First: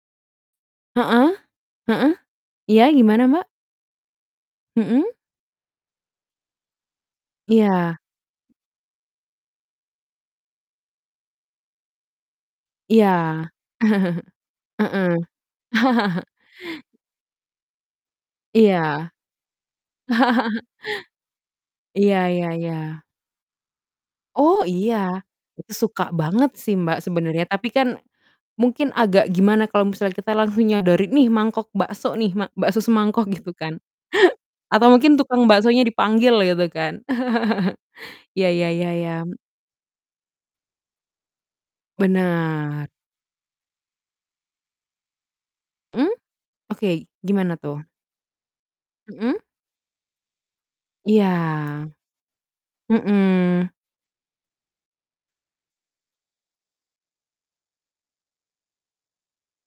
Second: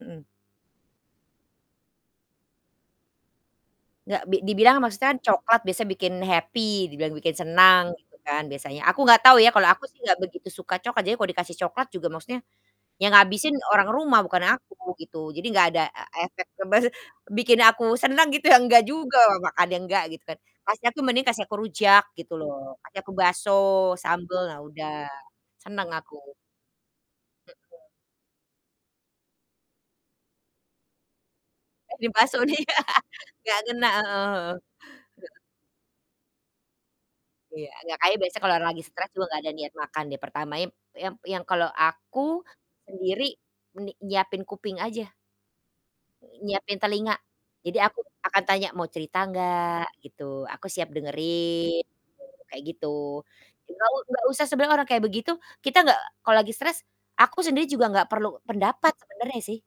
Mhm. Heeh, heeh. Iya, gimana Mbak? Nggak, bi dibilang Mhm. maksudnya kan coklat biasanya bikin happy, dibilang bikin Iya. senang, gitu kan biasanya. Aku nggak tahu ya, kalau aku sih nggak begitu suka coklat. Jadi kalau dikasih coklat juga maksudnya, Iya. yang ngabisin orang rumah bukan aku, Heeh. gitu. Jadi nggak ada e efek ngebes bikin aku senang gitu ya, enggak Iya. juga, wa wa kadang enggak, gitu kan. Kasih aku mending kasih aku rujak, Iya gitu iya iya. loh, kasih aku bakso, sambel, nah Oh, udah, iya. Itu senang suka aku. banget sih, Mbak, sebenarnya. Mhm. Tapi kan, mungkin agak gimana kalau misalnya kita langsung nyodori, "Nih mangkok "Eh, nih, bakso nih, bakso mak nih." bakso semangkok." Gitu Nggak kan? ngena, heeh heeh. Atau mungkin Heeh. tukang baksonya dipanggil, gitu kan. Iya, nggak, kayaknya biasa Iya, kalau ya orang lagi ya stres ya. juga nggak ada niat makan deh pertamanya ep yang yang kalau aku, Benar. sendiri, ni nyiapin kuping aja. Mmm. Nyiapin Oke, telinga. gimana Jadi tuh? aku akan tanya, "Mau cerita Mhm. nggak?" Gitu, "Aku siap Iya. dengerin." Gitu, kayak gitu. Mhm. Nggak u nggak usah sebenarnya orang kayak begitu, kita nggak, eee, kalau lagi stres aku sendiri juga nggak perlu pendapat sebenarnya sih.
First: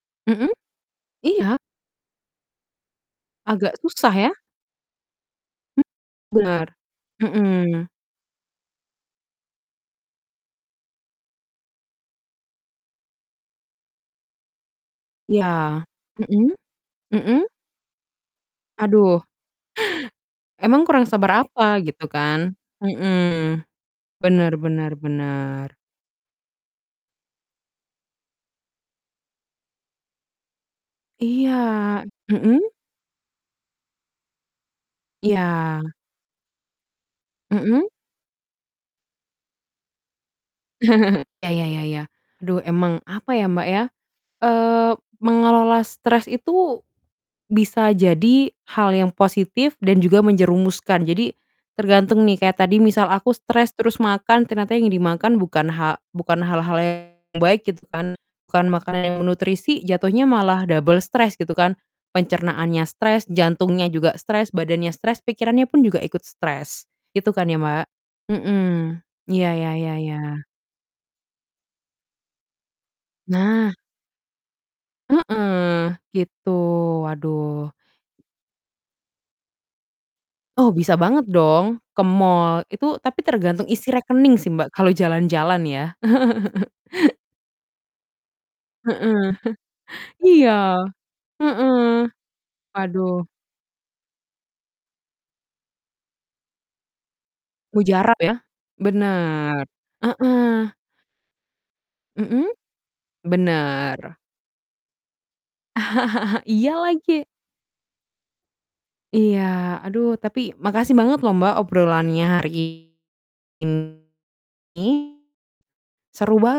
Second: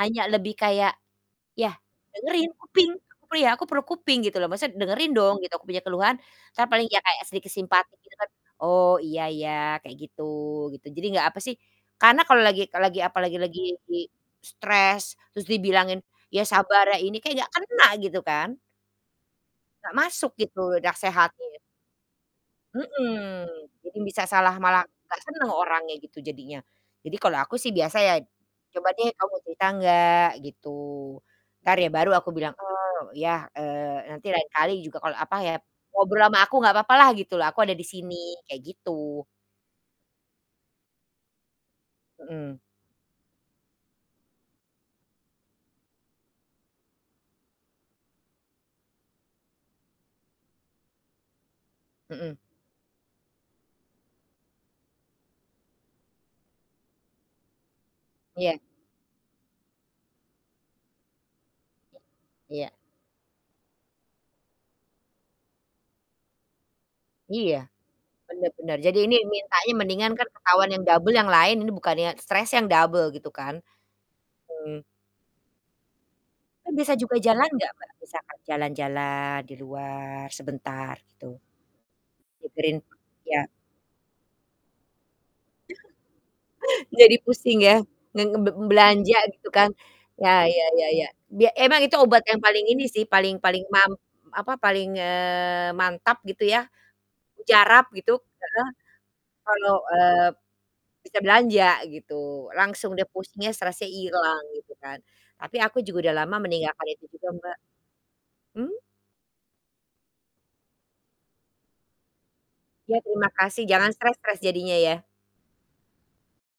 Hanya Mhm. lebih kayak, Iya. ya, dengerin, kuping. Aku perlu ya aku Agak perlu susah kuping, ya? gitu loh. Maksudnya dengerin dong gitu, aku punya Mmm, keluhan. Entar benar. paling ya kayak sedikit Mhm. simpati gitu kan, "Oh, iya iya. Kayak gitu-" gitu. Jadi nggak apa sih, karena kalau lagi kalau lagi apa lagi lagi stres, Iya. terus dibilangin, "Ya Mhm. sabar ya." Ini kayak Mmm. nggak kena gitu kan? Aduh, Nggak masuk gitu, emang kurang sabar nasehatin. apa, gitu kan? Mhm. Mhm. Jadi bisa Benar salah malah benar nggak senang benar. orangnya gitu jadinya. Jadi kalau aku sih biasa ya, "Coba deh, kamu cerita nggak?" Gitu. Entar ya Iya. baru aku bilang, Mhm. "Oh, ya, eee, nanti lain kali juga, kalau apa ya, Iya. ngobrol sama aku nggak apa-apa lah," gitu loh, "aku ada Mhm. di sini." Kayak gitu. Ya ya ya ya. Mhm. Aduh emang, apa ya, Mbak, ya, eee, mengelola stres itu, bisa jadi hal yang positif dan juga menjerumuskan. Jadi, tergantung nih, Mhm. kayak tadi misal aku stres terus makan, ternyata yang dimakan bukan ha bukan hal-hal yang baik gitu kan, Iya. bukan makanan yang bernutrisi jatuhnya malah double stres, gitu kan. Ya. Iya. Pencernaannya stres, jantungnya juga stres, badannya stres, pikirannya pun juga ikut stres. Gitu kan Iya, ya, Mbak? benar benar. Jadi Mhm. ini Iya, mintanya ya ya mendingan kan ya. ketahuan yang double, yang lain, ini bukannya stresnya yang double, gitu kan? Nah. Mmm. Heeh, gitu, Kan biasa juga waduh. jalan nggak Mbak, misalkan jalan-jalan, di luar, Oh, sebentar bisa banget gitu? dong, ke mall. Nyegerin Itu tapi iya. tergantung isi rekening sih Mbak, kalau jalan-jalan ya. Jadi pusing, ya? Nge nge be belanja Heeh. gitu kan. Ya Iya. ya ya ya. Bia emang Heeh. itu obat yang paling ini sih, Aduh. paling paling mam apa, paling, eee, mantap gitu ya. Mujarab gitu Mujarab ya? heeh, Benar. kalau, eee, Heeh. bisa belanja Mhm? gitu, langsung dia, pusingnya, stresnya Benar. hilang gitu kan? Tapi aku juga udah lama Iya, meninggalkan itu lagi. juga, Mbak. Mmm? Iya, aduh tapi makasih banget loh Mbak, obrolannya hari Ya, terima kasih, jangan ini. stres-stres jadinya, ya. Seru bang